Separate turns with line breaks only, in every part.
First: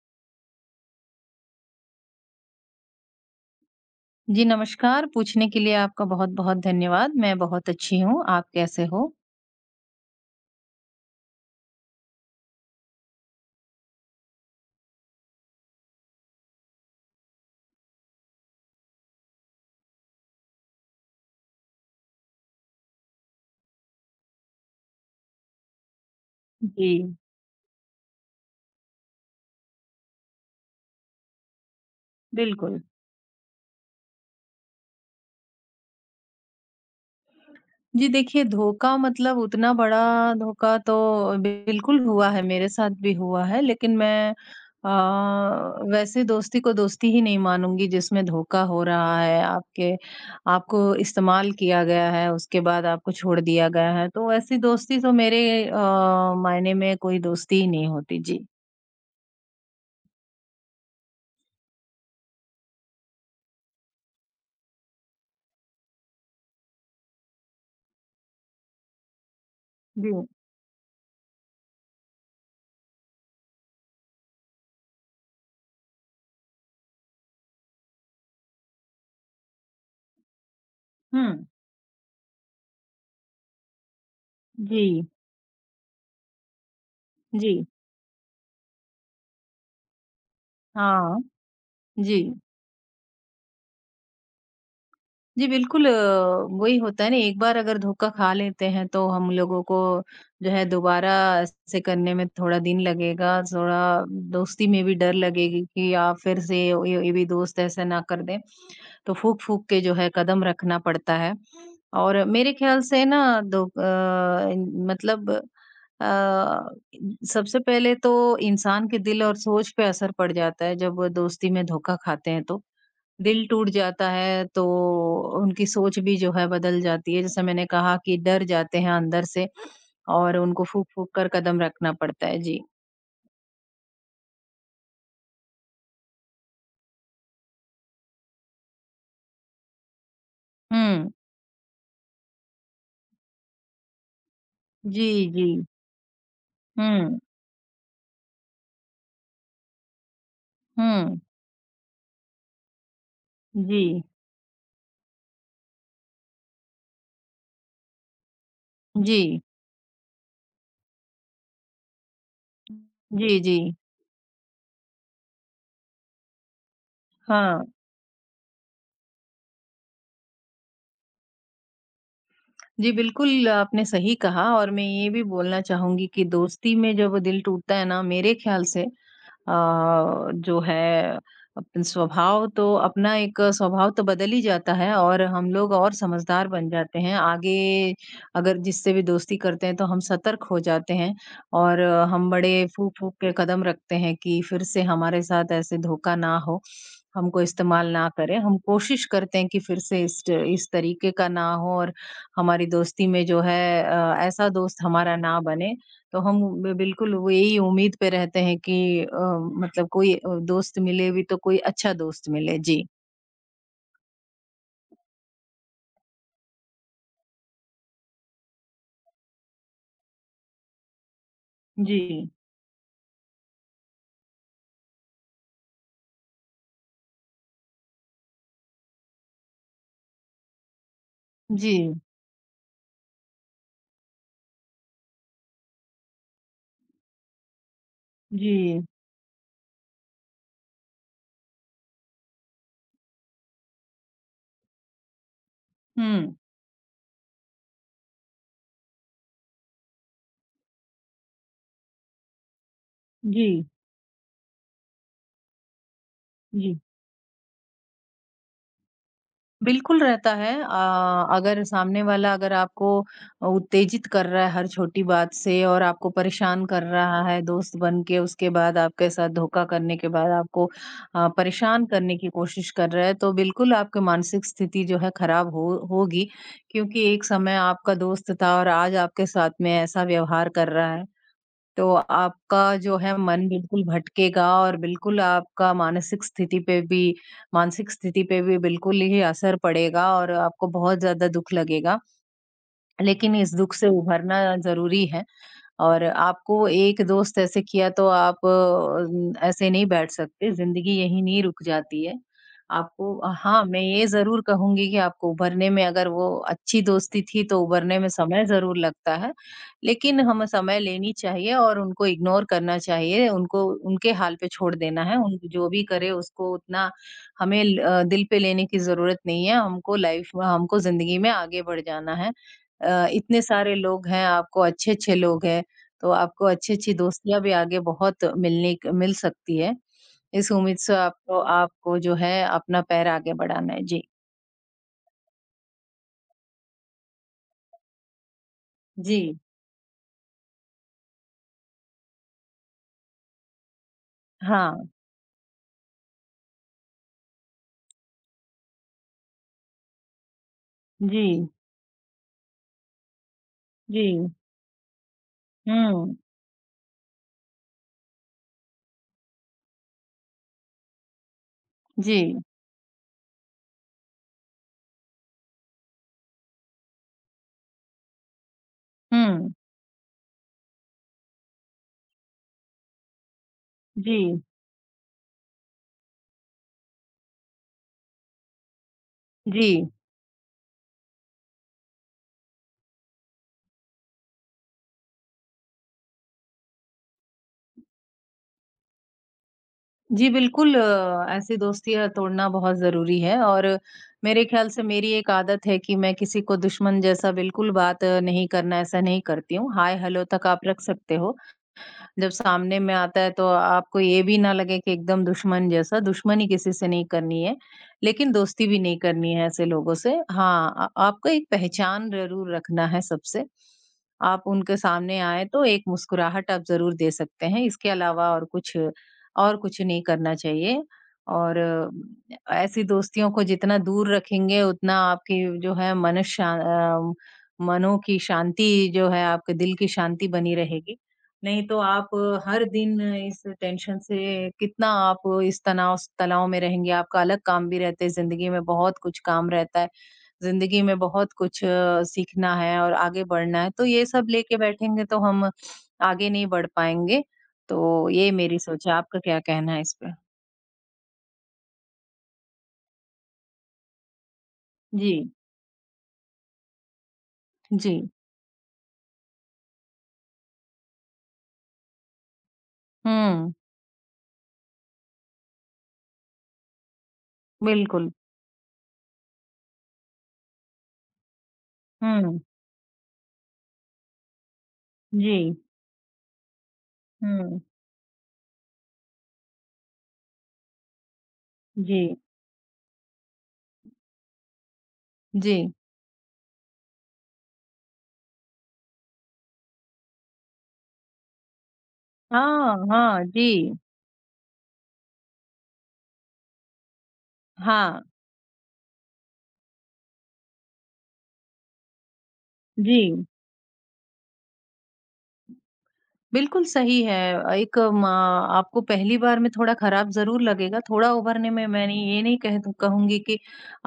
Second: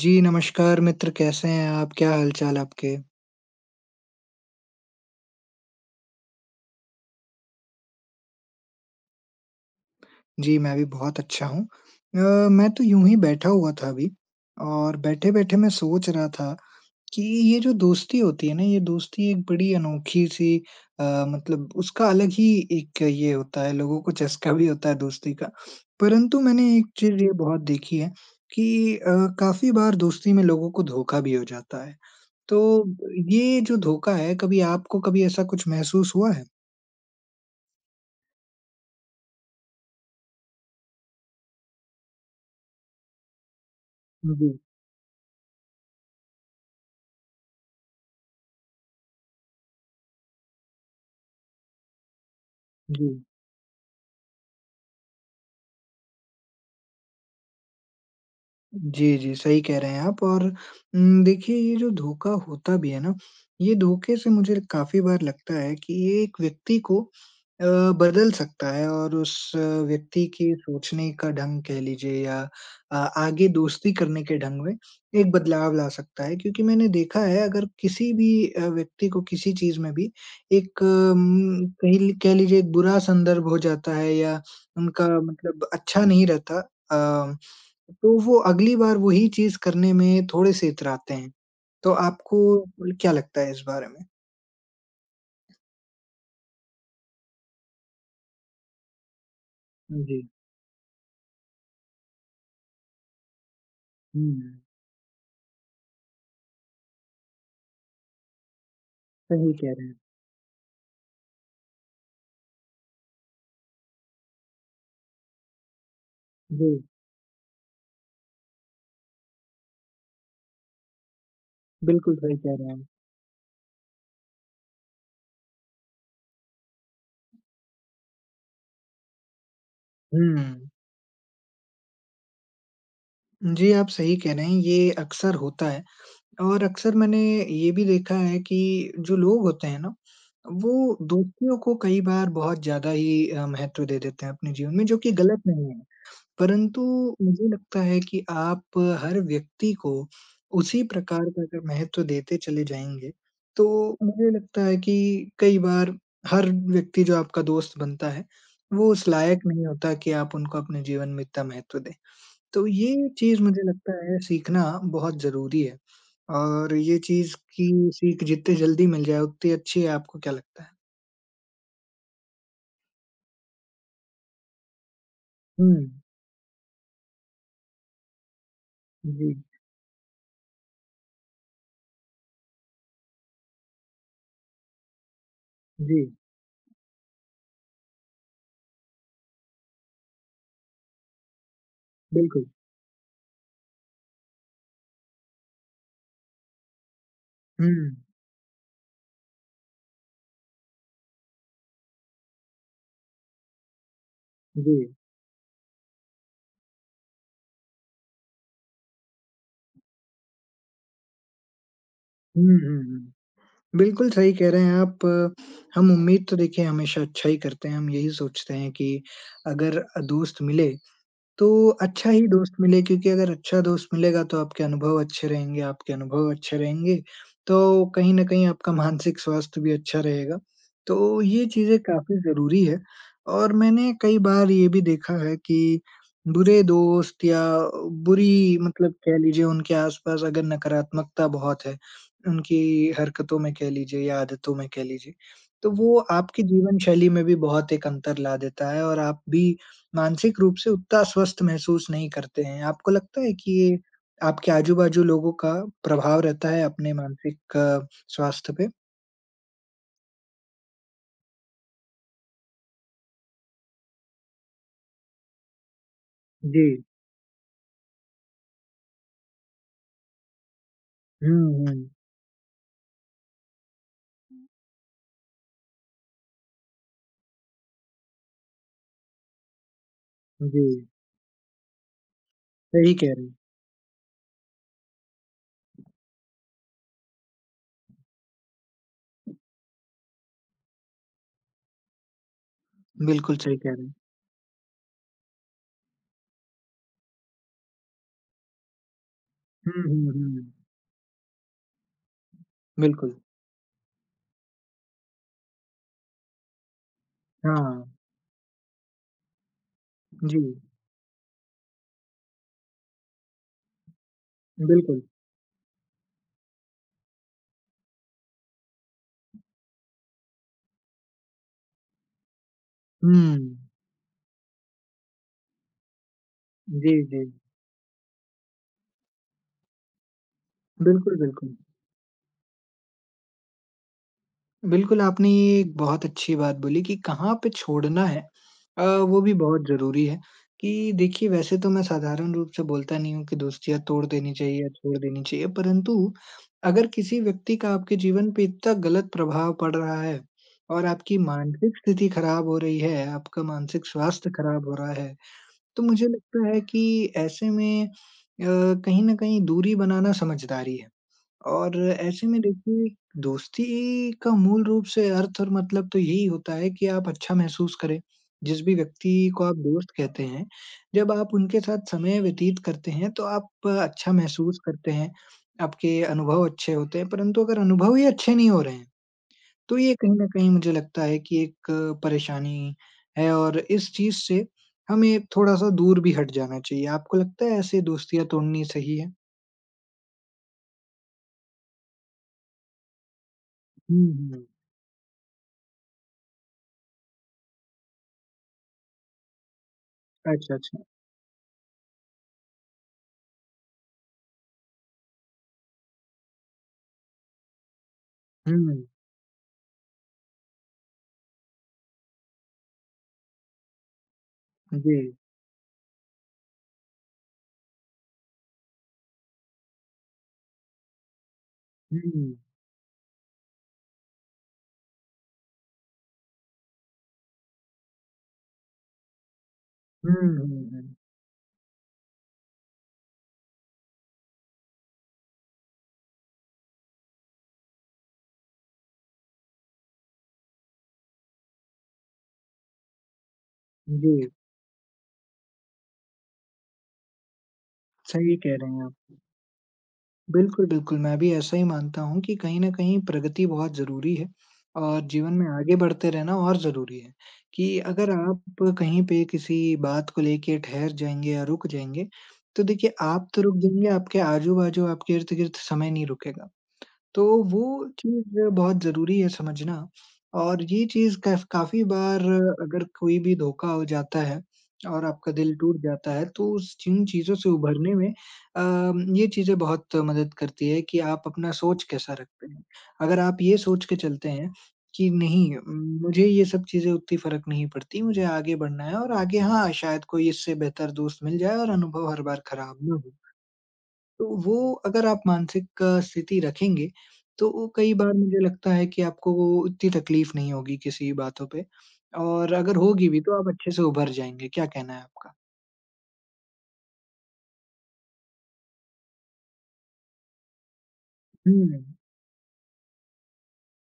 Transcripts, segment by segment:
जी, नमस्कार मित्र कैसे हैं आप? क्या हाल-चाल आपके?
जी, नमस्कार। पूछने के लिए आपका बहुत-बहुत धन्यवाद। मैं बहुत अच्छी हूँ, आप कैसे हो?
जी, मैं भी बहुत अच्छा हूँ। मैं तो यूँ ही बैठा हुआ था अभी और बैठे-बैठे मैं सोच रहा था कि ये जो दोस्ती होती है ना, ये दोस्ती एक बड़ी अनोखी-सी अ, मतलब उसका अलग ही एक ये होता है, लोगों को चस्का भी होता है दोस्ती का। परंतु मैंने एक
जी,
चीज़ ये बहुत देखी है कि काफ़ी बार दोस्ती में लोगों को धोखा भी हो जाता है।
बिल्कुल।
तो ये जो धोखा है, कभी आपको कभी ऐसा कुछ महसूस हुआ है?
जी, देखिए धोखा मतलब उतना बड़ा धोखा तो बिल्कुल हुआ है, मेरे साथ भी हुआ है। लेकिन मैं
जी।
अ, वैसे दोस्ती को दोस्ती ही नहीं मानूँगी जिसमें धोखा हो रहा है, आपके आपको इस्तेमाल किया गया है, उसके बाद
जी।
आपको छोड़ दिया गया है। तो ऐसी दोस्ती तो मेरे अ, मायने में कोई दोस्ती ही नहीं होती। जी।
जी, जी, सही कह रहे हैं आप और देखिए ये जो धोखा होता भी है ना, ये धोखे से मुझे काफ़ी बार लगता है कि ये एक व्यक्ति को अ, बदल सकता है और उस
जी।
व्यक्ति के सोचने का ढंग कह लीजिए या आगे दोस्ती करने के ढंग में एक बदलाव ला सकता है। क्योंकि मैंने देखा है अगर किसी भी व्यक्ति को किसी चीज़ में भी एक
हुँ।
कह लीजिए एक बुरा संदर्भ हो जाता है या
जी,
उनका मतलब अच्छा नहीं रहता अ
जी।
तो वो अगली बार वही चीज़ करने में थोड़े से इतराते
हाँ,
हैं। तो
जी।
आपको क्या लगता है इस बारे में?
जी, बिल्कुल वही होता है ना एक बार अगर धोखा खा लेते हैं तो हम लोगों को
जी।
जो है दोबारा से करने में थोड़ा दिन लगेगा, थोड़ा
हुँ,
दोस्ती में भी डर लगेगी कि या फिर से ये भी दोस्त ऐसा ना कर दें, तो
सही
फूँक-फूँक
कह
के
रहे
जो
हैं।
है कदम रखना पड़ता है। और मेरे ख़्याल से ना दो मतलब
जी,
अ, सबसे पहले तो इंसान के दिल और सोच पे असर पड़ जाता है जब वो दोस्ती में धोखा
बिल्कुल
खाते
सही
हैं
कह
तो।
रहे हैं आप।
दिल टूट जाता है तो उनकी सोच भी जो है बदल जाती है। जैसे मैंने कहा कि डर जाते हैं अंदर से और उनको
हुँ,
फूँक-फूँक कर कदम रखना पड़ता है। जी।
जी, आप सही कह रहे हैं, ये अक्सर होता है और अक्सर मैंने ये भी देखा है कि जो लोग होते हैं ना, वो
हुँ।
दोस्तियों को कई बार बहुत ज़्यादा ही महत्व दे देते हैं अपने जीवन में, जो
जी,
कि गलत
जी।
नहीं है। परंतु
हुँ,
मुझे लगता है कि आप हर व्यक्ति को उसी
हुँ।
प्रकार का अगर महत्व देते चले जाएँगे,
जी,
तो मुझे लगता है कि कई बार हर व्यक्ति जो आपका दोस्त बनता है, वो उस
जी।
लायक नहीं होता कि आप उनको अपने जीवन में इतना महत्व दें। तो ये
जी,
चीज़
जी।
मुझे लगता है सीखना बहुत ज़रूरी है और ये चीज़
हाँ।
की सीख जितनी जल्दी मिल जाए उतनी अच्छी है, आपको क्या लगता है?
जी, बिल्कुल आपने सही कहा और मैं ये भी बोलना
हुँ।
चाहूँगी कि दोस्ती में जब वो दिल टूटता है ना मेरे ख़्याल से
जी,
जो है अपना एक स्वभाव तो बदल ही जाता है और हम लोग और
जी,
समझदार बन जाते हैं। आगे अगर जिससे भी दोस्ती करते हैं तो हम सतर्क हो जाते हैं और हम
बिल्कुल।
बड़े फूँक-फूँक के कदम रखते हैं कि फिर से हमारे साथ ऐसे धोखा ना हो, हमको
हुँ,
इस्तेमाल ना करे। हम कोशिश करते हैं कि फिर से इस तरीके का ना हो और हमारी दोस्ती में जो है ऐसा
जी।
दोस्त हमारा ना बने। तो हम बि बिल्कुल वो यही उम्मीद पे रहते हैं कि अ, मतलब कोई दोस्त मिले भी तो कोई अच्छा दोस्त
हुँ,
मिले।
हुँ,
जी।
हुँ। बिल्कुल सही कह रहे हैं आप। हम उम्मीद तो देखिए हमेशा अच्छा ही करते हैं, हम यही सोचते हैं कि अगर दोस्त मिले तो अच्छा ही
जी।
दोस्त मिले क्योंकि अगर अच्छा दोस्त मिलेगा तो आपके अनुभव अच्छे रहेंगे, तो कहीं न कहीं आपका मानसिक स्वास्थ्य भी अच्छा रहेगा। तो ये
जी।
चीज़ें काफ़ी ज़रूरी है और मैंने कई बार ये भी देखा है कि बुरे दोस्त या बुरी
जी।
मतलब कह लीजिए उनके आस-पास अगर नकारात्मकता बहुत है, उनकी हरकतों में कह लीजिए या आदतों में कह लीजिए, तो वो
हुँ।
आपकी जीवन शैली में भी बहुत एक अंतर ला देता है और आप भी मानसिक रूप से उतना अस्वस्थ महसूस नहीं करते हैं। आपको लगता है कि
जी,
ये आपके आजू-बाजू लोगों का प्रभाव रहता है
जी।
अपने मानसिक स्वास्थ्य पे?
बिल्कुल रहता है। अगर सामने वाला अगर आपको उत्तेजित कर रहा है हर छोटी बात से और आपको परेशान
जी।
कर रहा है दोस्त बन के, उसके बाद आपके साथ धोखा करने के बाद आपको
हुँ,
परेशान
हुँ।
करने की कोशिश कर रहा है, तो बिल्कुल आपकी मानसिक स्थिति जो है खराब हो होगी। क्योंकि एक समय आपका दोस्त था और आज आपके साथ में ऐसा व्यवहार
जी,
कर रहा है। तो आपका
सही
जो
कह
है
रहे हैं।
मन बिल्कुल भटकेगा और बिल्कुल आपका मानसिक स्थिति पे भी बिल्कुल ही असर पड़ेगा और आपको बहुत ज़्यादा दुःख लगेगा। लेकिन
बिल्कुल
इस
सही
दुःख
कह रहे
से
हैं।
उभरना ज़रूरी है। और आपको एक दोस्त ऐसे किया तो आप ऐसे
हुँ,
नहीं बैठ
हुँ,
सकते,
हुँ।
ज़िंदगी यहीं नहीं रुक जाती है।
बिल्कुल।
आपको हाँ, मैं ये ज़रूर कहूँगी कि आपको उभरने में अगर वो अच्छी दोस्ती थी तो
हाँ,
उभरने में समय ज़रूर लगता है, लेकिन
जी,
हमें समय लेनी चाहिए और उनको इग्नोर करना चाहिए, उनको उनके हाल पे छोड़
बिल्कुल।
देना है। उन जो भी करे उसको उतना हमें दिल पे लेने की ज़रूरत नहीं है, हमको लाइफ़ में हमको ज़िंदगी में आगे बढ़ जाना है। इतने
हुँ।
सारे लोग हैं, आपको अच्छे-अच्छे लोग हैं तो आपको अच्छी-अच्छी
जी, जी।
दोस्तियाँ भी आगे बहुत मिल सकती है। इस उम्मीद से
बिल्कुल,
आपको
बिल्कुल।
आपको जो है अपना पैर आगे बढ़ाना है। जी।
बिल्कुल, आपने ये एक बहुत अच्छी बात बोली कि कहाँ पे छोड़ना है
जी।
वो भी बहुत ज़रूरी है कि देखिए वैसे तो मैं साधारण रूप से बोलता नहीं हूँ कि दोस्तियाँ तोड़ देनी चाहिए या
हाँ।
छोड़ देनी चाहिए, परंतु अगर किसी व्यक्ति का आपके जीवन पे इतना गलत प्रभाव पड़ रहा है और आपकी
जी,
मानसिक स्थिति खराब हो रही है, आपका मानसिक
जी।
स्वास्थ्य खराब हो रहा है, तो मुझे
हुँ।
लगता है कि ऐसे में कहीं न कहीं दूरी बनाना समझदारी है। और
जी।
ऐसे में देखिए, दोस्ती का मूल रूप से अर्थ और मतलब तो यही होता है कि आप अच्छा महसूस करें। जिस भी व्यक्ति को
हुँ।
आप दोस्त कहते हैं, जब आप उनके साथ समय व्यतीत करते हैं, तो आप अच्छा
जी,
महसूस करते हैं, आपके अनुभव अच्छे होते हैं। परंतु अगर अनुभव ही अच्छे नहीं हो रहे हैं,
जी।
तो ये कहीं न कहीं मुझे लगता है कि एक परेशानी है और इस चीज़ से हमें थोड़ा-सा दूर भी हट जाना चाहिए। आपको लगता है ऐसे दोस्तियाँ तोड़नी सही है?
जी, बिल्कुल ऐसी दोस्तियाँ तोड़ना बहुत ज़रूरी है और
हुँ,
मेरे
हुँ।
ख़्याल से मेरी एक आदत है कि मैं किसी को दुश्मन जैसा बिल्कुल बात नहीं करना, ऐसा नहीं करती हूँ। हाय-हेलो तक
अच्छा,
आप
अच्छा।
रख सकते हो। जब सामने में आता है तो आपको ये भी ना लगे कि एकदम दुश्मन जैसा, दुश्मनी किसी से नहीं करनी है, लेकिन दोस्ती
हुँ।
भी नहीं करनी है ऐसे लोगों से। हाँ, आ आपको एक पहचान ज़रूर रखना है सबसे। आप उनके
जी।
सामने आए तो एक मुस्कुराहट आप ज़रूर दे सकते हैं, इसके अलावा और कुछ नहीं करना चाहिए। और
हुँ।
ऐसी दोस्तियों को जितना दूर रखेंगे उतना आपकी जो है अ, मनों की शांति जो है, आपके दिल की शांति
हुँ,
बनी
हुँ, हुँ।
रहेगी। नहीं तो आप हर दिन इस टेंशन से कितना आप इस तनाव तनाव में रहेंगे, आपका अलग काम भी रहते हैं, ज़िंदगी में बहुत कुछ काम रहता है, ज़िंदगी में बहुत कुछ सीखना है और आगे बढ़ना है, तो ये सब
जी,
लेके बैठेंगे तो हम आगे नहीं बढ़ पाएँगे। तो ये
सही कह
मेरी
रहे हैं
सोच है,
आप।
आपका क्या कहना है इस पे?
बिल्कुल, बिल्कुल, मैं भी ऐसा ही मानता हूँ कि कहीं न कहीं प्रगति बहुत ज़रूरी है और
जी,
जीवन में आगे बढ़ते रहना और ज़रूरी है कि
जी।
अगर आप कहीं पे किसी बात को लेके ठहर जाएँगे या रुक जाएँगे, तो देखिए आप तो
हुँ,
रुक जाएँगे, आपके आजू-बाजू, आपके इर्द-गिर्द समय नहीं रुकेगा। तो वो
बिल्कुल।
चीज़ बहुत ज़रूरी है समझना और ये चीज़ कफ काफ़ी बार
हुँ,
अगर कोई भी धोखा हो जाता है और आपका
जी।
दिल टूट जाता है, तो उस जिन चीज़ों से
हुँ,
उभरने में ये चीज़ें बहुत मदद करती है कि आप अपना सोच
जी,
कैसा रखते हैं। अगर आप ये सोच के चलते हैं कि नहीं
जी।
मुझे ये सब चीज़ें उतनी फ़र्क नहीं पड़ती, मुझे आगे बढ़ना है और आगे हाँ, शायद कोई इससे बेहतर दोस्त मिल जाए और अनुभव हर बार
हाँ,
खराब ना हो।
हाँ, जी।
तो वो अगर आप मानसिक स्थिति रखेंगे, तो वो कई
हाँ,
बार मुझे लगता है कि आपको वो इतनी तकलीफ नहीं होगी किसी बातों पे और अगर
जी।
होगी भी तो आप अच्छे से उभर जाएँगे। क्या कहना है आपका?
बिल्कुल सही है। एक म आपको पहली बार में थोड़ा खराब ज़रूर लगेगा, थोड़ा उभरने
हुँ,
में मैं नहीं ये नहीं कह कहूँगी कि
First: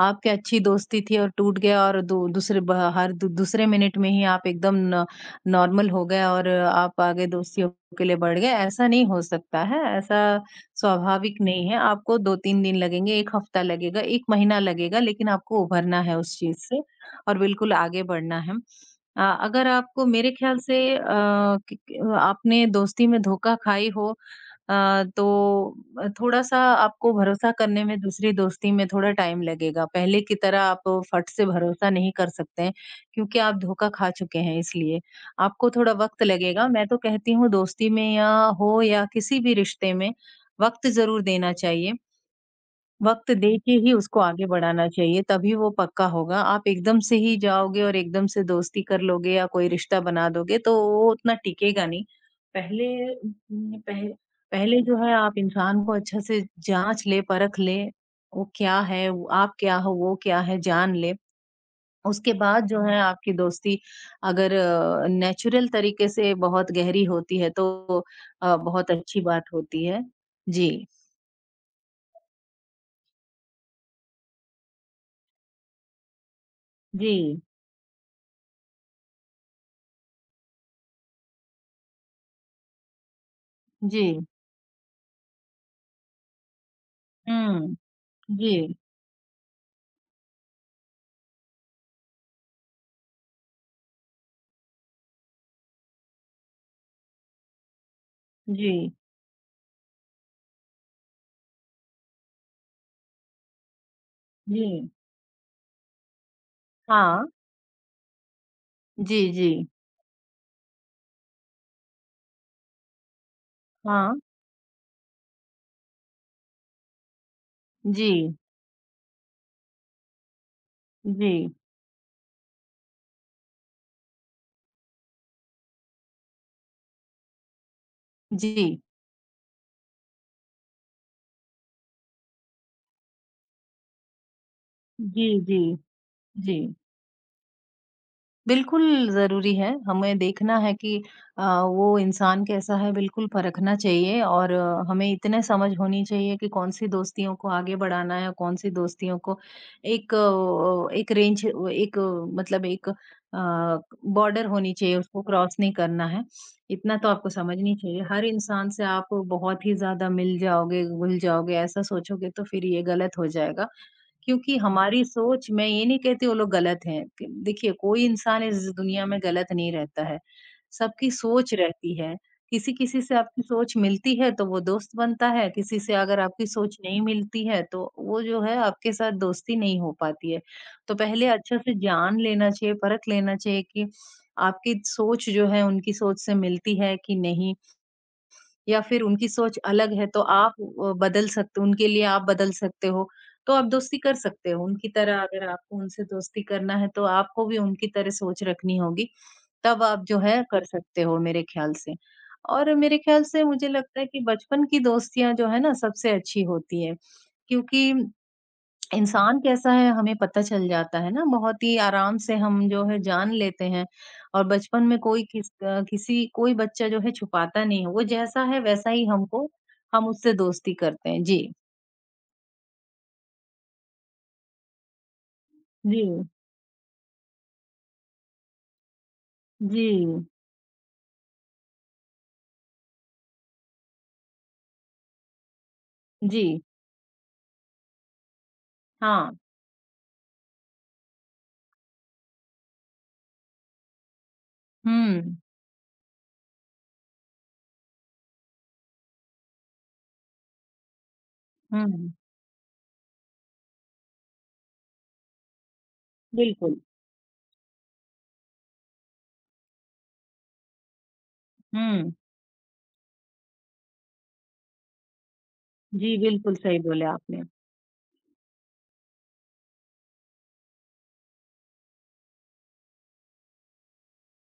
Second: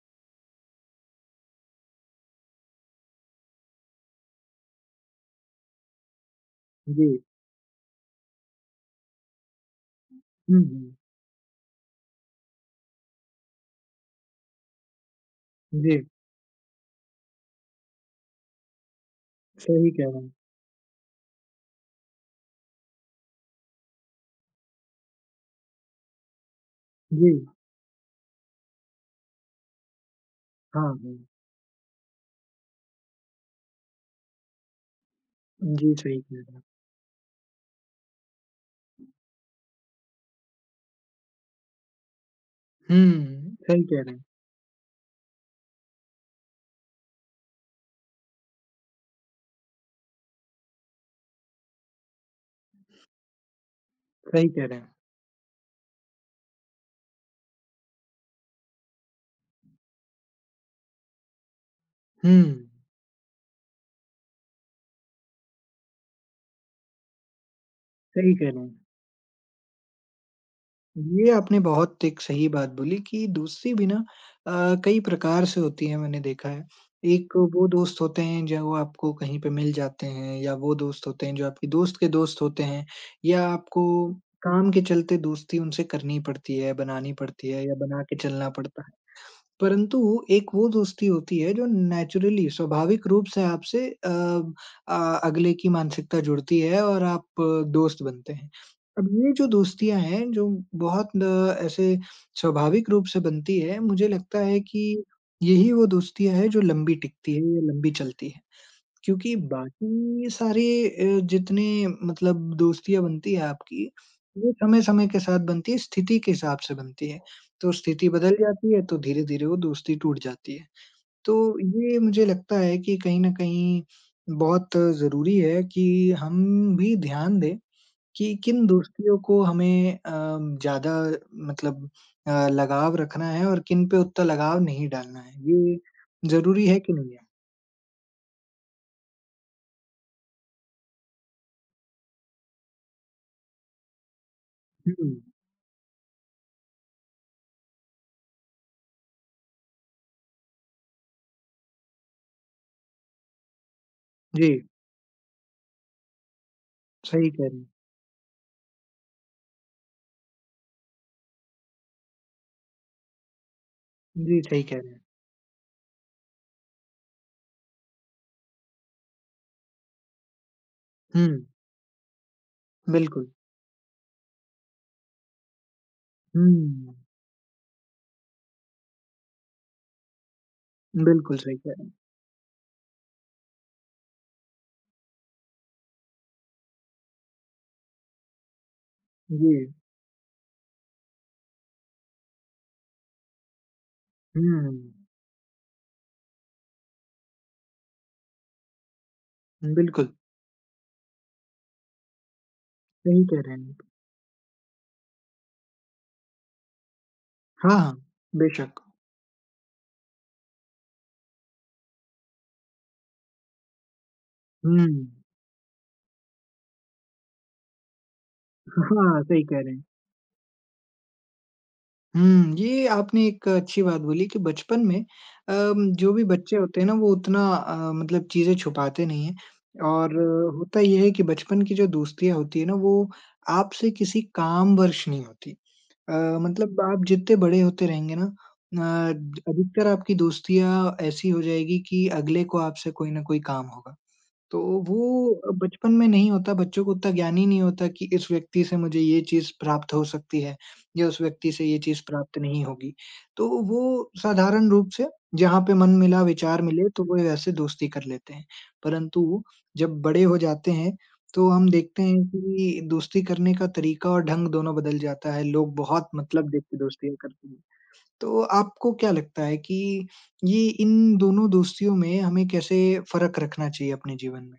आपकी अच्छी दोस्ती थी और टूट गया और दू दूसरे ब हर दू दूसरे मिनट में ही आप एकदम न नॉर्मल हो गए और आप
जी।
आगे दोस्तियों के लिए बढ़ गए, ऐसा नहीं हो सकता है, ऐसा
हुँ, हुँ।
स्वाभाविक नहीं है। आपको 2-3 दिन लगेंगे, 1 हफ्ता लगेगा, 1 महीना लगेगा, लेकिन आपको उभरना
जी,
है उस चीज़ से और बिल्कुल आगे बढ़ना है। अगर
सही
आपको
कह रहे
मेरे
हैं।
ख्याल से कि आपने दोस्ती में धोखा खाई हो अ, तो थोड़ा-सा आपको
जी,
भरोसा करने में दूसरी दोस्ती में थोड़ा टाइम लगेगा। पहले की तरह आप
हाँ, हाँ।
फट से भरोसा नहीं कर सकते हैं, क्योंकि आप धोखा खा चुके हैं इसलिए। आपको थोड़ा
जी, सही
वक़्त
कह रहे हैं।
लगेगा। मैं तो कहती हूँ दोस्ती में या हो या किसी भी रिश्ते में वक़्त ज़रूर देना चाहिए। वक़्त
हुँ,
दे के
सही
ही
कह रहे
उसको
हैं,
आगे बढ़ाना चाहिए, तभी वो पक्का होगा। आप एकदम से ही जाओगे और एकदम से दोस्ती कर लोगे या कोई रिश्ता बना दोगे, तो वो उतना टिकेगा नहीं। पहले उम, पह
सही कह रहे
पहले
हैं।
जो है आप इंसान को अच्छा से जाँच लें, परख लें, वो क्या है, वो आप क्या हो, वो क्या है, जान लें।
हुँ,
उसके बाद जो है आपकी दोस्ती अगर नेचुरल तरीके से बहुत गहरी होती है, तो
सही कह रहे हैं।
बहुत अच्छी बात होती है। जी।
ये आपने बहुत एक सही बात बोली कि दोस्ती भी ना कई प्रकार से होती है मैंने देखा है। एक
जी।
वो दोस्त होते हैं जो वो आपको कहीं पे मिल जाते हैं या वो दोस्त होते हैं जो आपके दोस्त के दोस्त होते हैं या आपको
जी।
काम के चलते दोस्ती उनसे करनी पड़ती है, बनानी पड़ती है
हुँ।
या बना के चलना
जी,
पड़ता है। परंतु एक वो दोस्ती होती है जो नेचुरली स्वाभाविक रूप से आपसे अगले की मानसिकता जुड़ती है और आप दोस्त बनते हैं।
जी,
अब ये जो दोस्तियाँ हैं जो बहुत न ऐसे स्वाभाविक रूप से बनती है, मुझे लगता है
जी।
कि यही वो दोस्तियाँ हैं जो लंबी
हाँ।
टिकती है या लंबी चलती है।
जी,
क्योंकि
जी।
बाकी सारे जितने मतलब दोस्तियाँ बनती है आपकी,
हाँ।
वो समय-समय के साथ बनती है, स्थिति के हिसाब से बनती है। तो
जी,
स्थिति बदल जाती है, तो धीरे-धीरे वो दोस्ती टूट जाती है। तो
जी,
ये मुझे लगता है कि कहीं न कहीं बहुत ज़रूरी है कि हम भी ध्यान दें कि किन
जी।
दोस्तियों को हमें ज़्यादा मतलब लगाव रखना है और किन पे उतना लगाव नहीं डालना
जी,
है।
जी,
ये
जी।
ज़रूरी है कि नहीं है?
बिल्कुल ज़रूरी है, हमें देखना है कि वो इंसान कैसा है बिल्कुल परखना चाहिए और हमें
हुँ,
इतने समझ होनी चाहिए कि कौन-सी दोस्तियों को आगे बढ़ाना है, कौन-सी दोस्तियों को एक एक रेंज एक मतलब एक बॉर्डर
जी,
होनी चाहिए, उसको क्रॉस नहीं करना है। इतना तो आपको
सही कह रही हैं।
समझनी चाहिए। हर इंसान से आप बहुत ही ज़्यादा मिल जाओगे, घुल जाओगे, ऐसा सोचोगे तो फिर ये गलत हो जाएगा।
जी,
क्योंकि
सही कह रहे हैं।
हमारी सोच मैं ये नहीं कहती वो लोग गलत हैं। क देखिए कोई इंसान इस दुनिया में गलत नहीं रहता है। सबकी
हुँ,
सोच रहती है। किसी-किसी से
बिल्कुल।
आपकी सोच मिलती है तो वो दोस्त बनता है, किसी से अगर आपकी सोच
हुँ,
नहीं मिलती है तो वो जो है आपके साथ दोस्ती नहीं हो पाती है। तो पहले
बिल्कुल सही
अच्छे
कह
से
रहे हैं।
जान लेना चाहिए, परख लेना चाहिए कि आपकी सोच जो है उनकी सोच से मिलती है कि नहीं या फिर उनकी सोच
जी,
अलग है तो आप बदल सकते उनके लिए आप बदल सकते हो। तो आप दोस्ती कर सकते हो।
हुँ,
उनकी तरह अगर आपको उनसे दोस्ती करना है तो आपको भी उनकी तरह सोच रखनी होगी। तब आप
बिल्कुल,
जो है कर सकते हो मेरे ख़्याल से। और मेरे ख़्याल
सही कह
से
रहे
मुझे
हैं आप।
लगता है कि बचपन की दोस्तियाँ जो है ना सबसे अच्छी होती है
हाँ,
क्योंकि
हाँ, बेशक।
इंसान कैसा है हमें पता चल जाता है ना बहुत ही आराम से हम जो है जान लेते हैं और
हुँ,
बचपन में कोई किस अ, किसी कोई बच्चा जो है छुपाता नहीं है वो जैसा है वैसा ही
हाँ, सही
हमको
कह रहे हैं।
हम उससे दोस्ती करते हैं। जी।
हुँ, ये आपने एक अच्छी बात बोली कि बचपन में
जी।
जो भी बच्चे होते हैं ना वो उतना मतलब चीज़ें छुपाते नहीं हैं
जी।
और होता ये है कि बचपन की जो दोस्तियाँ होती है ना वो आपसे किसी काम वर्ष नहीं होती। अ,
जी।
मतलब आप जितने बड़े होते रहेंगे ना
हाँ।
अधिकतर आपकी दोस्तियाँ ऐसी हो जाएगी कि अगले को आपसे कोई न कोई काम होगा। तो
हम्म।
वो बचपन में नहीं होता, बच्चों को उतना ज्ञान ही नहीं होता कि इस व्यक्ति से मुझे ये चीज़ प्राप्त हो सकती है या उस व्यक्ति से ये चीज़
हम्म।
प्राप्त नहीं होगी। तो वो साधारण रूप से जहाँ पे मन मिला, विचार
बिल्कुल।
मिले तो वो वैसे दोस्ती कर लेते हैं। परंतु जब बड़े हो जाते हैं तो हम देखते
हम्म।
हैं कि दोस्ती करने का तरीका और ढंग दोनों बदल जाता है। लोग बहुत
जी,
मतलब
बिल्कुल
देख के
सही बोले
दोस्तियाँ
आपने।
करते हैं। तो आपको क्या लगता है कि ये इन दोनों दोस्तियों में हमें कैसे फ़र्क रखना चाहिए अपने जीवन में?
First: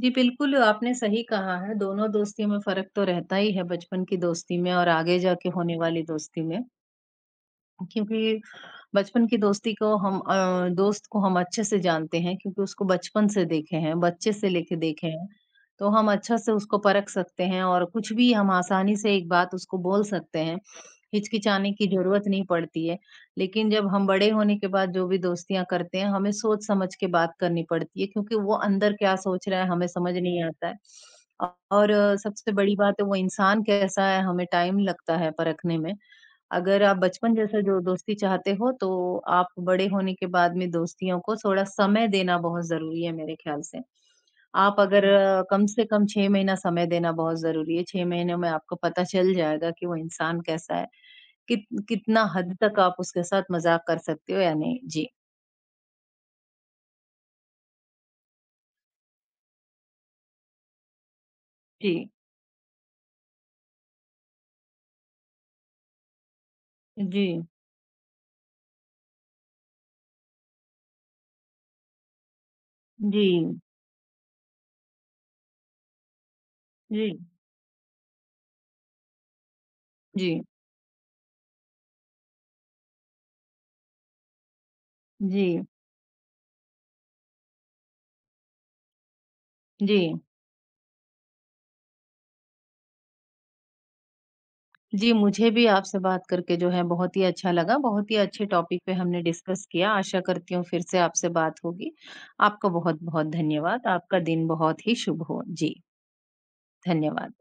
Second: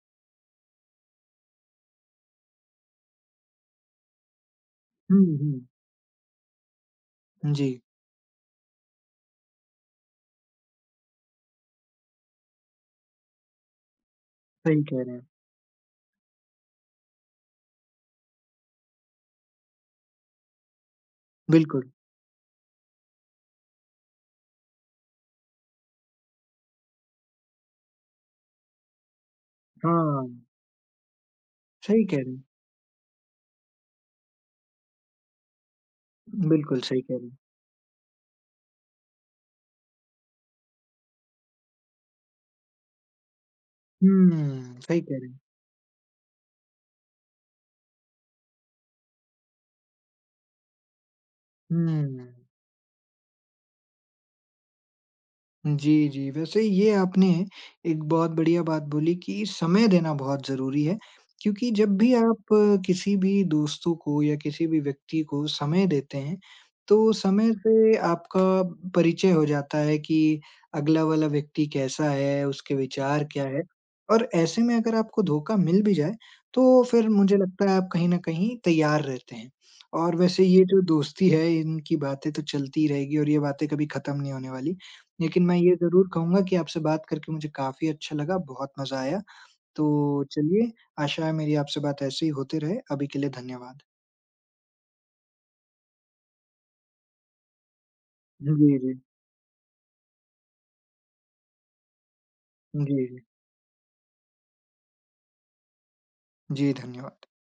जी, बिल्कुल आपने सही कहा है, दोनों दोस्तियों में फर्क तो रहता ही है बचपन की दोस्ती में और आगे
हुँ,
जाके
हुँ।
होने वाली दोस्ती में,
जी,
क्योंकि बचपन की दोस्ती को हम दोस्त को हम अच्छे से जानते हैं क्योंकि उसको बचपन से देखे हैं, बच्चे से लेके
सही कह
देखे
रहे
हैं।
हैं।
तो हम अच्छा से उसको परख सकते हैं और कुछ भी हम आसानी से एक बात उसको बोल सकते हैं। हिचकिचाने की
बिल्कुल,
ज़रूरत नहीं पड़ती है। लेकिन जब हम बड़े होने के बाद जो भी दोस्तियाँ करते हैं, हमें सोच समझ के बात करनी पड़ती है क्योंकि वो अंदर क्या सोच रहा है हमें समझ
हाँ,
नहीं आता है। और
सही कह रहे
सबसे बड़ी बात है वो इंसान कैसा है, हमें टाइम लगता है परखने में।
हैं। बिल्कुल
अगर आप
सही कह रहे
बचपन
हैं।
जैसा जो दोस्ती चाहते हो तो आप बड़े होने के बाद में दोस्तियों को थोड़ा समय देना बहुत ज़रूरी है मेरे ख़्याल से। आप
हुँ, सही
अगर
कह रहे हैं।
कम से कम 6 महीना समय देना बहुत ज़रूरी है, 6 महीने में आपको पता चल जाएगा कि वो इंसान कैसा है, कितना
हुँ।
हद तक आप उसके साथ मज़ाक कर सकते हो या नहीं। जी।
जी, जी। वैसे ये आपने एक बहुत बढ़िया बात बोली कि समय देना बहुत ज़रूरी है, क्योंकि
जी।
जब भी आप किसी भी दोस्तों को या किसी भी व्यक्ति को समय देते हैं, तो
जी।
समय से आपका परिचय हो जाता है कि अगला वाला व्यक्ति कैसा है, उसके
जी।
विचार क्या है। और ऐसे में अगर आपको धोखा मिल भी जाए, तो फिर मुझे लगता है आप कहीं न कहीं तैयार रहते हैं। और
जी।
वैसे ये जो दोस्ती है, इनकी बातें तो चलती रहेगी और ये बातें कभी खत्म नहीं होने वाली।
जी।
लेकिन मैं
जी।
ये ज़रूर कहूँगा कि आपसे बात करके मुझे काफ़ी अच्छा लगा, बहुत मज़ा आया।
जी।
तो चलिए, आशा है मेरी आपसे बात ऐसे ही होती रहे। अभी के लिए धन्यवाद।
जी, मुझे भी आपसे बात करके जो है बहुत ही अच्छा लगा। बहुत ही अच्छे
जी,
टॉपिक पे
जी।
हमने डिस्कस किया। आशा करती हूँ फिर से आपसे बात होगी। आपका
जी, जी।
बहुत-बहुत धन्यवाद। आपका दिन बहुत ही शुभ हो। जी,
जी, धन्यवाद।
धन्यवाद।